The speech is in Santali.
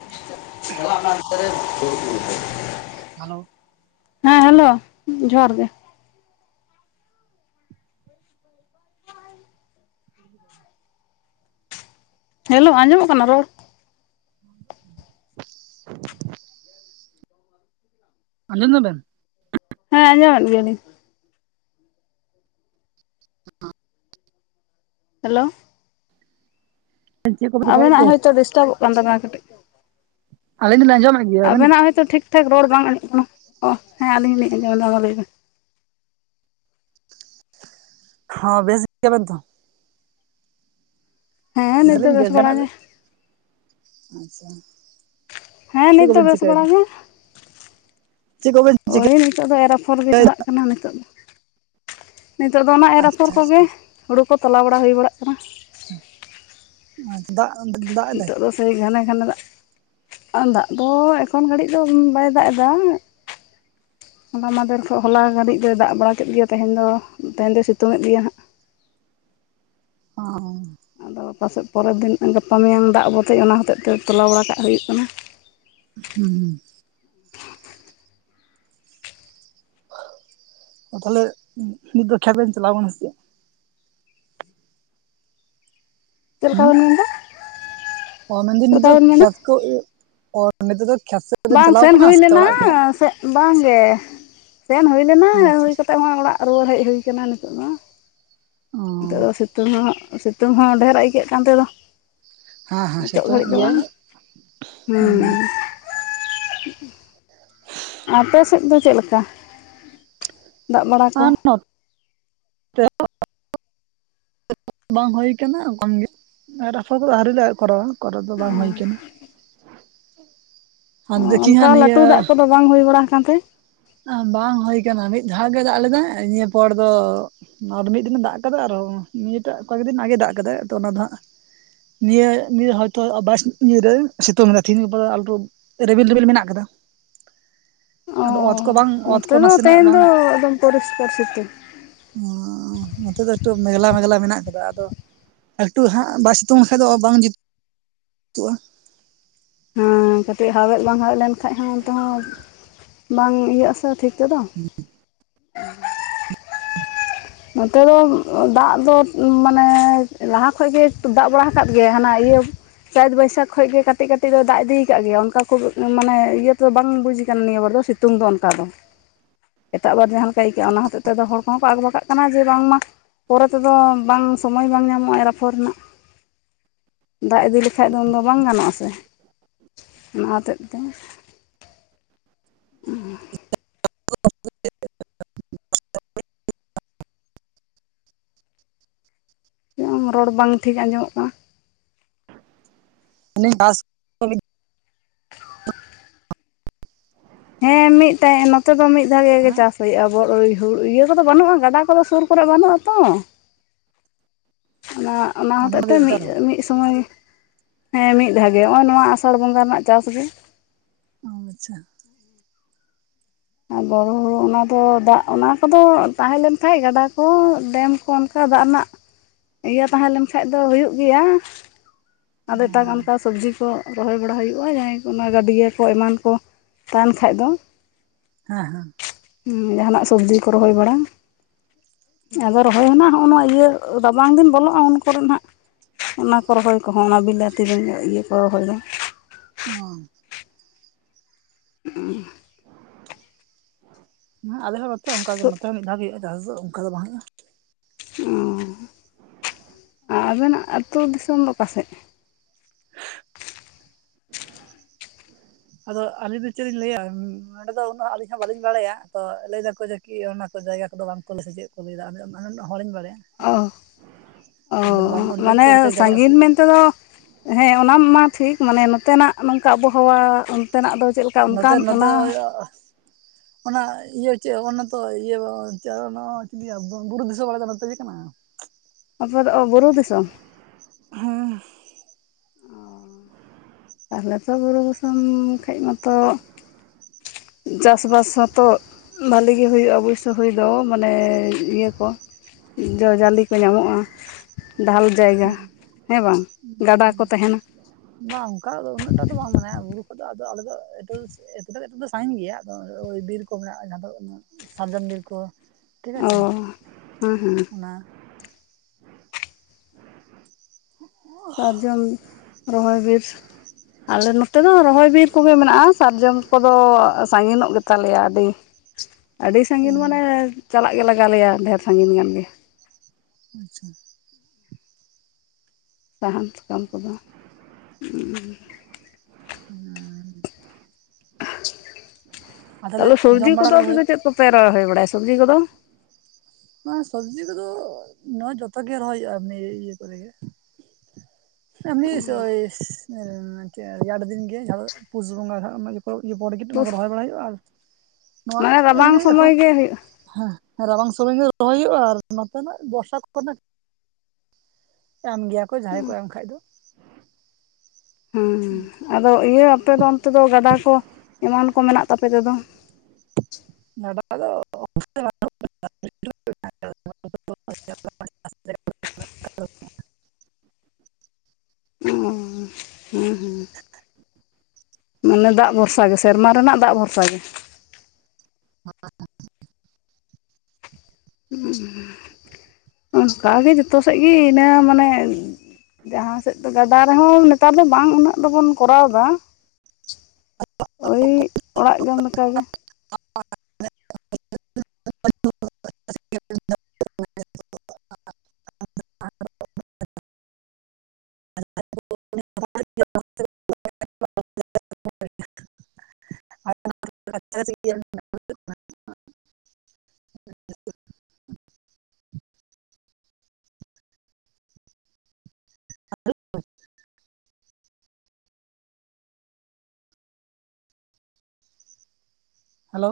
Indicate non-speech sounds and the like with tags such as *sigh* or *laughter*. *unintelligible* ᱟᱛᱟᱨ ᱦᱮᱞᱳ ᱦᱮᱸ ᱦᱮᱞᱳ ᱡᱚᱦᱟᱨ ᱜᱮ *unintelligible* ᱦ ᱦᱮᱞᱳ ᱟᱸᱡᱚᱢᱚᱜ ᱠᱟᱱᱟ ᱨᱚᱲ ᱟᱧᱡᱚᱢ ᱫᱟ ᱵᱮᱱ ᱦᱮᱸ ᱟᱸᱡᱚᱢᱮᱫ ᱜᱮᱭᱟᱞᱤᱧ ᱦᱮᱞᱳ ᱪᱮᱫ ᱠᱚᱯᱮ ᱪᱮᱠᱟᱭᱮᱫ ᱟᱵᱤᱱᱟᱜ ᱛᱮ ᱦᱚᱳᱭᱛᱳ ᱰᱤᱥᱴᱟᱵᱚᱜ ᱠᱟᱱ ᱛᱟᱵᱮᱱᱟ ᱠᱟᱹᱴᱤᱡ ᱟᱹᱞᱤᱧ ᱫᱚᱞᱤᱧ ᱟᱸᱡᱚᱢᱮᱫ ᱜᱮᱭᱟ ᱟᱵᱮᱱ ᱟᱵᱮᱱᱟᱜ ᱦᱚᱭᱛᱳ ᱴᱷᱤᱠᱼᱴᱷᱟᱠ ᱨᱚᱲ ᱵᱟᱝ ᱟᱡᱚᱢᱚᱜ ᱠᱟᱱᱟ ᱦᱮᱸ ᱟᱞᱤᱧ ᱞᱤᱧ ᱟᱡᱚᱢᱚᱜ ᱮᱫᱟ ᱢᱟ ᱞᱟᱹᱭ ᱵᱮᱱ ᱦᱚᱸ ᱵᱮᱥ ᱜᱮᱭᱟ ᱵᱮᱱ ᱛᱚ ᱦᱮᱸ ᱱᱤᱛ ᱫᱚ ᱢᱮᱱᱟᱞᱤᱧ ᱵᱮᱥ ᱵᱟᱲᱟ ᱫᱚᱱᱟᱜ ᱜᱮ ᱟᱪᱪᱷᱟ ᱦᱮᱸ ᱪᱮᱫ ᱱᱤᱛ ᱫᱚ ᱠᱚᱵᱮᱱ ᱵᱮᱥ ᱵᱟᱲᱟ ᱪᱤᱠᱟᱹᱭᱮᱫᱟ ᱜᱮ ᱪᱮᱫ ᱠᱚᱵᱮᱱ ᱳᱭ ᱪᱤᱠᱟᱹᱭᱮᱫᱟ ᱱᱤᱛᱚᱜ ᱫᱚ ᱮᱨᱟᱯᱷᱚᱨ ᱜᱮ ᱪᱟᱞᱟᱜ ᱠᱟᱱᱟ ᱱᱤᱛᱚᱜ ᱫᱚ ᱱᱤᱛᱚᱜ ᱫᱚ ᱚᱱᱟ ᱮᱨ ᱟᱯᱷᱚᱨ ᱟᱪᱪᱷᱟ ᱠᱚᱜᱮ ᱦᱩᱲᱩ ᱠᱚ ᱛᱟᱞᱟᱣ ᱵᱟᱲᱟ ᱦᱩᱭ ᱵᱟᱲᱟᱜ ᱠᱟᱱᱟ ᱟᱫᱚ *inaudible* ᱱᱤᱛᱚᱜ ᱫᱚ ᱥᱮᱭ ᱠᱟᱱᱟᱮ ᱮᱱᱠᱷᱟᱱ ᱫᱟᱜ ᱫᱚ ᱮᱠᱷᱚᱱ ᱜᱷᱟᱹᱲᱤᱡ ᱫᱚ ᱵᱟᱭ ᱫᱟᱜ ᱮᱫᱟ ᱦᱚ ᱢᱟᱫᱷᱮᱨ ᱠᱷ ᱦᱚᱞᱟ ᱜᱷᱟᱹᱲᱤᱡ ᱫᱚᱭ ᱫᱟᱜ ᱵᱟᱲᱟ ᱠᱮᱫ ᱜᱮᱭᱟ ᱛᱮᱦᱮᱸᱧ ᱫᱚ ᱛᱮᱦᱮᱧ ᱫᱚᱭ ᱥᱤᱛᱩᱝᱫ ᱜᱮᱭᱟ ᱦᱟᱸᱜ *inaudible* ᱚ ᱟᱫᱚ ᱯᱟᱥᱮᱡ ᱯᱚᱨᱮᱨ ᱫᱤᱱ ᱜᱟᱯᱟ ᱢᱮᱭᱟᱝ ᱫᱟᱜ ᱵᱚᱫᱮᱡ ᱚᱱᱟ ᱦᱚᱛᱮᱡ ᱛᱮ ᱛᱚᱞᱟᱣ ᱵᱟᱲᱟ ᱠᱟᱜ ᱦᱩᱭᱩᱜ ᱠᱟᱱᱟ ᱦᱩᱸ ᱛᱟᱦᱚᱞᱮ ᱢᱤᱫ ᱫᱚ ᱠᱷᱮᱞ ᱵᱮᱱ ᱪᱟᱞᱟᱣ ᱠᱟᱱᱟ ᱪᱮᱫ ᱪᱮᱫ ᱞᱮᱠᱟ ᱦᱩᱸ ᱵᱮᱱ ᱢᱮᱱᱫᱟ ᱚ ᱢᱮᱱᱫ ᱪᱮᱫ ᱞᱮᱠᱟ ᱱᱤᱛᱤᱛ ᱵᱮᱱ ᱢᱮᱱᱟ ᱠᱷᱮᱛ ᱠᱚ ᱱᱤᱛ ᱫᱚ ᱠᱷᱮᱛ ᱥᱮᱫ ᱵᱮᱱ ᱵᱟᱝ ᱪᱟᱞᱟᱣ ᱥᱮᱱ ᱠᱟᱱᱟ ᱦᱩᱭ ᱥᱮ ᱞᱮᱱᱟ ᱚᱲᱟᱜ ᱨᱮ ᱢᱮᱱᱟᱜ ᱥᱮ ᱵᱟᱝᱜᱮ ᱥᱮᱱ ᱦᱩᱭ ᱞᱮᱱᱟ ᱚ ᱟᱪᱪᱷᱟ ᱦᱩᱭ ᱟᱪᱪᱷᱟ ᱠᱟᱛᱮ ᱦᱚᱸ ᱚᱲᱟᱜ ᱨᱩᱣᱟᱹᱲ ᱦᱮᱡ ᱦᱩᱭᱩ ᱟᱠᱟᱱᱟ ᱱᱤᱛᱳ ᱢᱟ ᱚ ᱱᱤᱛᱚᱜ ᱫᱚ ᱥᱤᱛᱩᱝ ᱦᱚᱸ ᱥᱤᱛᱩᱝ ᱦᱚᱸ ᱰᱷᱮᱹᱮᱨ ᱟᱹᱭᱠᱟᱹᱜ ᱠᱟᱱ ᱛᱮᱫᱚ ᱦᱮᱸ ᱦᱮᱸ ᱱᱤᱛᱚᱜ ᱥᱤᱛᱩᱝ ᱜᱷᱟᱹᱲᱤᱡ ᱮᱫ ᱫᱚ ᱜᱮᱭᱟᱭ ᱵᱟᱝ ᱦᱮᱸ ᱦ *inaudible* *inaudible* ᱟᱯᱮ ᱥᱮᱫ ᱫᱚ ᱪᱮᱫ ᱞᱮᱠᱟ ᱫᱟᱜ ᱵᱟᱲᱟ ᱠᱚ ᱦ *inaudible* ᱵᱟᱝ ᱦᱩᱭ ᱠᱟᱱᱟ ᱠᱚᱢ ᱜᱮ ᱨᱟᱯᱷᱷᱟ ᱠᱚᱫᱚ ᱦᱟᱹᱨ ᱞᱮ ᱠᱚᱨᱟᱣᱟ ᱠᱚᱨ ᱫᱚ ᱵᱟᱝ ᱦᱩᱭ ᱠᱟᱱᱟ ᱦ ᱚ ᱚᱱᱠᱟ ᱞᱟᱹᱴᱩ ᱫᱟᱜ ᱠᱚᱫᱚ ᱵᱟᱝ ᱦᱩᱭ ᱵᱟᱲᱟ ᱟᱠᱟᱱᱛᱮ ᱵᱟᱝ ᱦᱩᱭ ᱟᱠᱟᱱᱟ ᱢᱤᱫ ᱫᱷᱟᱣ ᱜᱮ ᱫᱟᱜ ᱞᱮᱫᱟ ᱱᱤᱭᱟᱹ ᱯᱚᱨ ᱫᱚ ᱱᱚᱣᱟ ᱫᱚ ᱢᱤᱫ ᱫᱤᱱᱮ ᱫᱟᱜ ᱠᱟᱫᱟ ᱟᱨᱚ ᱱᱤᱭᱟᱹᱴᱟᱜ ᱠᱚᱭᱮᱠ ᱫᱤᱱ ᱟᱜᱮ ᱫᱟᱜ ᱠᱟᱫᱟᱭ ᱛᱚ ᱚᱱᱟ ᱫᱚ ᱦᱟᱸᱜ ᱱᱤᱭᱟᱹ ᱱᱤᱭᱟᱹ ᱦᱚᱭᱛᱳ ᱵᱟᱥ ᱱᱤᱭᱟᱹᱨᱮ ᱥᱤᱛᱩᱝ ᱮᱫᱟ ᱛᱤᱦᱤᱧ ᱜᱟᱯᱟ ᱫᱚ ᱟᱴᱩ ᱨᱮᱵᱮᱞ ᱨᱮᱵᱮᱞ ᱢᱮᱱᱟᱜ ᱟᱠᱟᱫᱟ *inaudible* ᱚ ᱱᱚᱛᱮ ᱫᱚ ᱛᱮᱦᱮᱧ ᱫᱚ ᱮᱠᱫᱚᱢ ᱯᱚᱨᱤᱥᱯᱟᱨ ᱚ ᱱᱚᱛᱮ ᱫᱚ ᱮᱴᱩ ᱢᱮᱜᱞᱟ ᱢᱮᱜᱞᱟ ᱢᱮᱱᱟᱜ ᱟᱫᱚ ᱮᱠᱴᱩ ᱦᱟᱸᱜ ᱵᱟᱭ ᱥᱤᱛᱩᱝ ᱠᱷᱟᱱ ᱫᱚ ᱵᱟᱝ ᱡᱩᱛᱩᱜᱼᱟ ᱼᱟ ᱦᱮᱸ ᱠᱟᱹᱴᱤᱡ ᱦᱟᱣᱮᱫ ᱵᱟᱝ ᱦᱟᱣᱮᱫ ᱞᱮᱱᱠᱷᱷᱟᱡ ᱦᱚᱸ ᱚᱱᱛᱮ ᱦᱚᱸ ᱵᱟᱝ ᱤᱭᱟᱹᱜ ᱟᱥᱮ ᱴᱷᱤᱠ ᱱᱤᱛ ᱫᱚ ᱦ *inaudible* ᱱᱚᱛᱮ ᱫᱚ ᱫᱟᱜ ᱫᱚ ᱢᱟᱱᱮ ᱞᱟᱦᱟ ᱠᱷᱚᱱᱚᱡ ᱜᱮ ᱫᱟᱜ ᱵᱟᱲᱟ ᱟᱠᱟᱫ ᱜᱮ ᱦᱟᱱᱟ ᱤᱭᱟᱹ ᱪᱟᱹᱛ ᱵᱟᱹᱭᱥᱟᱠᱷ ᱠᱷᱚᱡ ᱜᱮ ᱠᱟᱹᱴᱤᱡ ᱠᱟᱹᱴᱤᱡ ᱫᱚ ᱫᱟᱜ ᱤᱫᱤᱭ ᱟᱠᱟᱫ ᱜᱮᱭᱟ ᱚᱱᱠᱟ ᱠᱷᱩᱵ ᱢᱟᱱᱮ ᱤᱭᱟᱹ ᱛᱚ ᱵᱟᱝ ᱵᱩᱡ ᱟᱠᱟᱱᱟ ᱱᱤᱭᱟᱹ ᱵᱚᱞᱮ ᱥᱤᱛᱩᱝ ᱫᱚ ᱚᱱᱠᱟ ᱫᱚ ᱮᱴᱟᱜᱵᱟᱨ ᱡᱟᱦᱟᱸ ᱞᱮᱠᱟ ᱟᱹᱭᱠᱟᱹᱜᱼᱟ ᱚᱱᱟ ᱦᱚᱛᱮᱫ ᱛᱚ ᱦᱚᱲ ᱠᱚᱦᱚᱸ ᱟᱜᱵᱟ ᱠᱟᱜ ᱠᱚ ᱠᱟᱱᱟ ᱡᱮ ᱵᱟᱝᱢᱟ ᱯᱚᱨᱮ ᱛᱮᱫᱚ ᱵᱟᱝ ᱥᱚᱢᱚᱭ ᱵᱟᱝ ᱧᱟᱢᱚᱜᱼᱟ ᱨᱯᱷᱚᱲ ᱨᱮᱱᱟᱜ ᱫᱟᱜ ᱤᱫᱤ ᱞᱮᱠᱷᱟᱡ ᱫᱚ ᱩᱱᱫᱚ ᱵᱟᱝ ᱜᱟᱱᱚᱜ ᱟᱥᱮ ᱚᱱᱟ ᱦᱚᱛᱮᱜ ᱛᱮ *inaudible* ᱨᱚᱲ ᱵᱟᱝ ᱴᱷᱤᱠ ᱟᱸᱡᱚᱢᱚᱜ ᱠᱟᱱᱟ ᱟᱥ *inaudible* ᱦᱮᱸ ᱢᱤᱫᱴᱟᱭ ᱱᱚᱛᱮ ᱫᱚ ᱢᱤᱫ ᱫᱷᱟᱣᱮ ᱜᱮ ᱪᱟᱥ ᱦᱩᱭᱩᱜᱼᱟ ᱜᱟᱰᱟ ᱠᱚᱫᱚ ᱥᱩᱨ ᱠᱚᱨᱮ ᱵᱟᱹᱱᱩᱜᱼᱟ ᱛᱚ ᱚᱱᱟ ᱚᱱᱟ ᱦᱚᱛᱮᱜ ᱛᱮ ᱢᱤᱫ ᱢᱤᱫ ᱥᱚᱢᱚᱭ ᱦᱮᱸ ᱢᱤᱫ ᱫᱷᱟᱣ ᱜᱮ ᱱᱚᱜᱼᱚᱭ ᱱᱚᱣᱟ ᱟᱥᱟᱲ ᱵᱚᱸᱜᱟ ᱨᱮᱱᱟᱜ ᱪᱟᱥ ᱜᱮ ᱚᱸ ᱟᱪᱪᱷᱟ ᱟᱨ ᱵᱚᱨᱳ ᱦᱩᱲᱩ ᱚᱱᱟ ᱫᱚ ᱫᱟᱜ ᱚᱱᱟ ᱠᱚᱫᱚ ᱛᱟᱦᱮᱸᱞᱮᱱᱠᱷᱷᱟᱡ ᱜᱟᱰᱟ ᱠᱚ ᱰᱮᱢ ᱠᱚ ᱚᱱ ᱠᱟ ᱫᱟᱜ ᱨᱮᱱᱟᱜ ᱤᱭᱟᱹ ᱛᱟᱦᱮᱸ ᱞᱮᱱᱠᱷᱷᱟᱡ ᱫᱚ ᱦᱩᱭᱩᱜ ᱜᱮᱭᱟ ᱟᱫᱚ ᱮᱴᱟᱜᱟᱜ ᱚᱱᱠᱟ ᱥᱚᱵᱽᱡᱤ ᱠᱚ ᱨᱚᱦᱚᱭ ᱵᱟᱲᱟ ᱦᱩᱭᱩᱜ-ᱟ ᱡᱟᱦᱟᱸᱭ ᱠᱚ ᱚᱱᱟ ᱜᱟᱹᱰᱭᱟᱹ ᱠᱚ ᱮᱢᱟᱱ ᱠᱚ ᱛᱟᱦᱮᱱ ᱠᱷᱟᱡ ᱫᱚ ᱦᱮᱸ ᱦᱮᱸ ᱡᱟᱦᱟᱱᱟᱜ ᱥᱚᱵᱽᱡᱤ ᱠᱚ ᱨᱚᱦᱚᱭ ᱵᱟᱲᱟ ᱟᱫᱚ ᱨᱚᱦᱚᱭ ᱦᱚᱸᱱᱟᱜ ᱦᱚᱱᱚ ᱱᱚᱣᱟ ᱤᱭᱟᱹ ᱨᱟᱵᱟᱝ ᱫᱤᱱ ᱵᱚᱞᱚᱜ-ᱟ ᱩᱱ ᱠᱚᱨᱮᱱ ᱦᱟᱸᱜ ᱚᱱᱟ ᱠᱚ ᱨᱚᱦᱚᱭ ᱠᱚᱦᱚᱸ ᱚᱱᱟ ᱵᱤᱞᱟᱹᱛᱤ ᱵᱮᱸᱜᱟ ᱤᱭᱟᱹ ᱠᱚ ᱨᱚᱦᱚᱭ ᱫᱚ ᱚᱸ ᱚᱸᱦ ᱦᱮᱸ ᱟᱞᱮ ᱦᱚᱸ ᱱᱚᱛᱮ ᱚᱱᱠᱟᱜᱮ ᱛᱚ ᱱᱚᱛᱮ ᱦᱚᱸ ᱢᱤᱫ ᱫᱷᱟᱣ ᱜᱮ ᱦᱩᱭᱩᱜᱼᱟ ᱪᱟᱥ ᱫᱚ ᱚᱱᱠᱟ ᱫᱚ ᱵᱟᱝ ᱦᱩᱭᱩᱜᱼᱟ ᱚᱸᱻ ᱟᱨ ᱟᱵᱮᱱᱟᱜ ᱟᱹᱛᱩ ᱫᱤᱥᱚᱢ ᱫᱚ ᱚᱠᱟ ᱥᱮᱫ ᱟᱫᱚ ᱟᱹᱞᱤᱧ ᱫᱚ ᱪᱮᱫ ᱞᱤᱧ ᱞᱟᱹᱭᱟ ᱱᱚᱸᱰᱮ ᱫᱚ ᱡᱟᱭᱜᱟ ᱠᱚᱫᱚ ᱵᱟᱝᱠᱚ ᱞᱟᱹᱭ ᱥᱮᱪᱮᱫ ᱠᱚ ᱞᱟᱹᱭ ᱮᱫᱟ ᱟᱫᱚ *unintelligible* ᱦᱚᱲᱤᱧ ᱵᱟᱲᱟᱭᱟ ᱚᱸ ᱚᱸᱰᱮ ᱫᱚ ᱵᱟᱝ ᱚᱸᱻ ᱩᱞᱞᱮᱠᱷ ᱢᱟᱱᱮ ᱞᱟᱹᱭ ᱜᱟᱱᱚᱜᱼᱟ ᱥᱮ ᱥᱟᱹᱜᱤᱧ ᱢᱮᱱᱛᱮᱫᱚ ᱦᱮᱸ ᱚᱱᱟ ᱢᱟ ᱴᱷᱤᱠ ᱢᱟᱱᱮ ᱱᱚ ᱚᱱᱛᱮᱱᱟᱜ ᱱᱚᱝᱠᱟ ᱟᱵᱚᱦᱟᱣᱟ ᱚᱱᱛᱮᱱᱟᱜ ᱫᱚ ᱪᱮᱫ ᱞᱮᱠᱟ ᱚᱱᱠᱟ‌ ᱱᱚᱛᱮ ᱱᱚᱛᱮ ᱚᱱᱟ *inaudible* ᱚᱱᱟ ᱤᱭᱟᱹ ᱪᱮᱫ ᱚᱱᱟᱛᱚ ᱤᱭᱟᱹ *unintelligible* ᱵᱩᱨᱩ ᱫᱤᱥᱚᱢ ᱟᱞᱮ ᱫᱚ ᱱᱚᱛᱮ ᱪᱮᱫ ᱠᱟᱱᱟ ᱟᱯᱮ ᱫᱚ ᱚ ᱵᱩᱨᱩ ᱫᱤᱥᱚᱢ ᱦᱮᱸ ᱛᱟᱦᱞᱮ ᱛᱚ ᱵᱩᱨᱩ ᱵᱟᱥᱚᱱ ᱠᱷᱟᱡ ᱢᱟᱛᱚ ᱪᱟᱥᱵᱟᱥ ᱦᱚᱸᱛᱚ ᱵᱷᱟᱞᱤᱜᱮ ᱦᱩᱭᱩᱜ-ᱟ ᱚᱵᱳᱥᱥᱳᱚ ᱦᱩᱭ ᱫᱚ ᱢᱟᱱᱮ ᱤᱭᱟᱹ ᱠᱚ ᱡᱚ ᱡᱟᱹᱞᱮ ᱠᱚ ᱧᱟᱢᱚᱜ-ᱟ ᱰᱷᱟᱞ ᱡᱟᱭᱜᱟ ᱦᱮᱸ ᱵᱟᱝ ᱜᱟᱰᱟ ᱠᱚ ᱛᱟᱦᱮᱱᱟ ᱵᱟᱝ ᱚᱱᱠᱟ ᱩᱱᱟᱹᱜ ᱴᱟ ᱫᱚ ᱵᱟᱝ ᱢᱟᱱᱮ ᱵᱩᱨᱩ ᱟᱫᱚ ᱟᱞᱮᱫᱚ *unintelligible* ᱥᱟᱹᱜᱤᱧ ᱜᱮᱭᱟ ᱟᱫᱚ ᱳᱭ ᱵᱤᱨ ᱠᱚ ᱢᱮᱱᱟᱜ-ᱟ ᱡᱟᱦᱟᱸ ᱫᱚ ᱥᱟᱨᱡᱚᱢ ᱢᱫᱤᱨ ᱠᱚ ᱴᱷᱤᱠ ᱚ ᱟᱪᱷᱮ ᱦᱮᱸ ᱦᱮᱸ ᱚᱱᱟ ᱥᱟᱨᱡᱚᱢ ᱨᱚᱦᱚᱭ ᱵᱤᱨ ᱟᱞᱮ ᱱᱚᱛᱮ ᱫᱚ ᱨᱚᱦᱚᱭ ᱵᱤᱨ ᱠᱚᱜᱮ ᱢᱮᱱᱟᱜ-ᱟ ᱥᱟᱨᱡᱚᱢ ᱠᱚᱫᱚ ᱥᱟᱹᱜᱤᱱᱚᱜ ᱜᱮᱛᱟᱞᱮᱭᱟ ᱟᱹᱰᱤ ᱟᱹᱰᱤ ᱚ ᱥᱟᱹᱜᱤᱧ ᱢᱟᱱᱮ ᱪᱟᱞᱟᱜ ᱜᱮ ᱞᱟᱜᱟᱣ ᱞᱮᱭᱟ ᱰᱷᱮᱨ ᱥᱟᱹᱜᱤᱧ ᱜᱟᱱ ᱜᱮ ᱟᱪᱪᱷᱟ ᱥᱟᱦᱟᱱ ᱥᱟᱠᱟᱢ ᱠᱚᱫᱚ *unintelligible* *unintelligible* ᱟᱨ ᱛᱟᱦᱚᱞᱮ ᱛᱟᱦᱞᱮ ᱥᱚᱵᱽᱡᱤ ᱡᱚᱢ ᱵᱟᱲᱟ ᱠᱚᱫᱚ ᱟᱯᱮ ᱦᱩᱭ ᱫᱚ ᱪᱮᱫ ᱠᱚᱯᱮ ᱨᱚᱦᱚᱦᱚᱭ ᱵᱟᱲᱟᱭᱟ ᱥᱚᱵᱽᱡᱤ ᱠᱚᱫᱚ ᱚᱸ ᱥᱚᱵᱡᱤ ᱠᱚᱫᱚ ᱱᱚᱣᱟ ᱡᱚᱛᱚᱜ ᱜᱮ ᱨᱚᱦᱚᱭ ᱦᱩᱭᱩᱜ-ᱟ ᱮᱢᱱᱤ ᱤᱭᱟᱹ ᱠᱚᱨᱮᱜᱮ ᱮᱢ ᱳᱭ ᱨᱮᱭᱟᱲ ᱫᱤᱱ ᱜᱮ ᱯᱩᱥ ᱵᱚᱸᱜᱟ ᱤᱭᱟᱹ ᱵᱚᱨᱜᱤᱴ ᱚᱱᱟ ᱠᱚ ᱨᱚᱦᱚᱭ ᱵᱟᱲᱟᱭ ᱦᱩᱭᱩᱜ-ᱟ ᱟᱨ ᱱᱚᱣᱟ ᱢᱟᱱᱮ ᱨᱟᱵᱟᱝ ᱮᱢᱱᱤ ᱥᱚᱢᱚᱭ ᱮᱠᱷᱚᱱ ᱜᱮ ᱦᱩᱭᱩᱜᱼᱟ ᱦᱮᱸ ᱦᱮᱸ ᱨᱟᱵᱟᱝ ᱥᱚᱢᱚᱭ ᱜᱮ ᱫᱚᱚᱭ ᱦᱩᱭᱩᱜ-ᱟ ᱟᱨ ᱱᱚᱛᱮᱱᱟᱜ ᱵᱚᱨᱥᱟᱠᱷ ᱠᱷᱚᱱᱚᱱᱮ ᱮᱢ ᱜᱮᱭᱟ ᱠᱚ ᱡᱟᱸᱦᱟᱭ ᱠᱚ ᱮᱢ ᱠᱷᱟᱫ ᱫᱚ ᱦᱮᱸ ᱟᱫᱚ ᱤᱭᱟᱹ ᱟᱯᱮ ᱫᱚ ᱚᱱᱛᱮ ᱫᱚ ᱜᱟᱰᱟ ᱠᱚ ᱮᱢᱟᱱ ᱠᱚ ᱢᱮᱱᱟᱜ ᱛᱟᱯᱮ ᱛᱮᱫᱚ ᱫᱚ *unintelligible* *unintelligible* ᱚ ᱦᱮᱸ ᱦᱮᱸ ᱢᱟᱱᱮ ᱫᱟᱜ ᱵᱷᱚᱨᱥᱟ ᱜᱮ ᱥᱮᱨᱢᱟ ᱨᱮᱱᱟᱜ ᱫᱟᱜ ᱵᱷᱚᱨᱥᱟ ᱜᱮ ᱦ *unintelligible* ᱚᱱᱠᱟᱜᱮ ᱡᱚᱛᱚ ᱥᱮᱫ ᱜᱮ ᱤᱱᱟᱹ ᱢᱟᱱᱮ ᱡᱟᱦᱟᱸ ᱥᱮᱫ ᱫᱚ ᱜᱟᱰᱟ ᱨᱮᱦᱚᱸ ᱱᱮᱛᱟᱨ ᱫᱚ ᱵᱟᱝ ᱩᱱᱟᱹᱜ ᱫᱚᱵᱚᱱ ᱠᱚᱨᱟᱣ ᱮᱫᱟ *unintelligible* ᱳᱭ ᱚᱲᱟᱜ ᱡᱚᱢ ᱞᱮᱠᱟᱜᱮ *unintelligible* *unintelligible* *unintelligible* *unintelligible* *unintelligible* *unintelligible* ᱦᱮᱞᱳ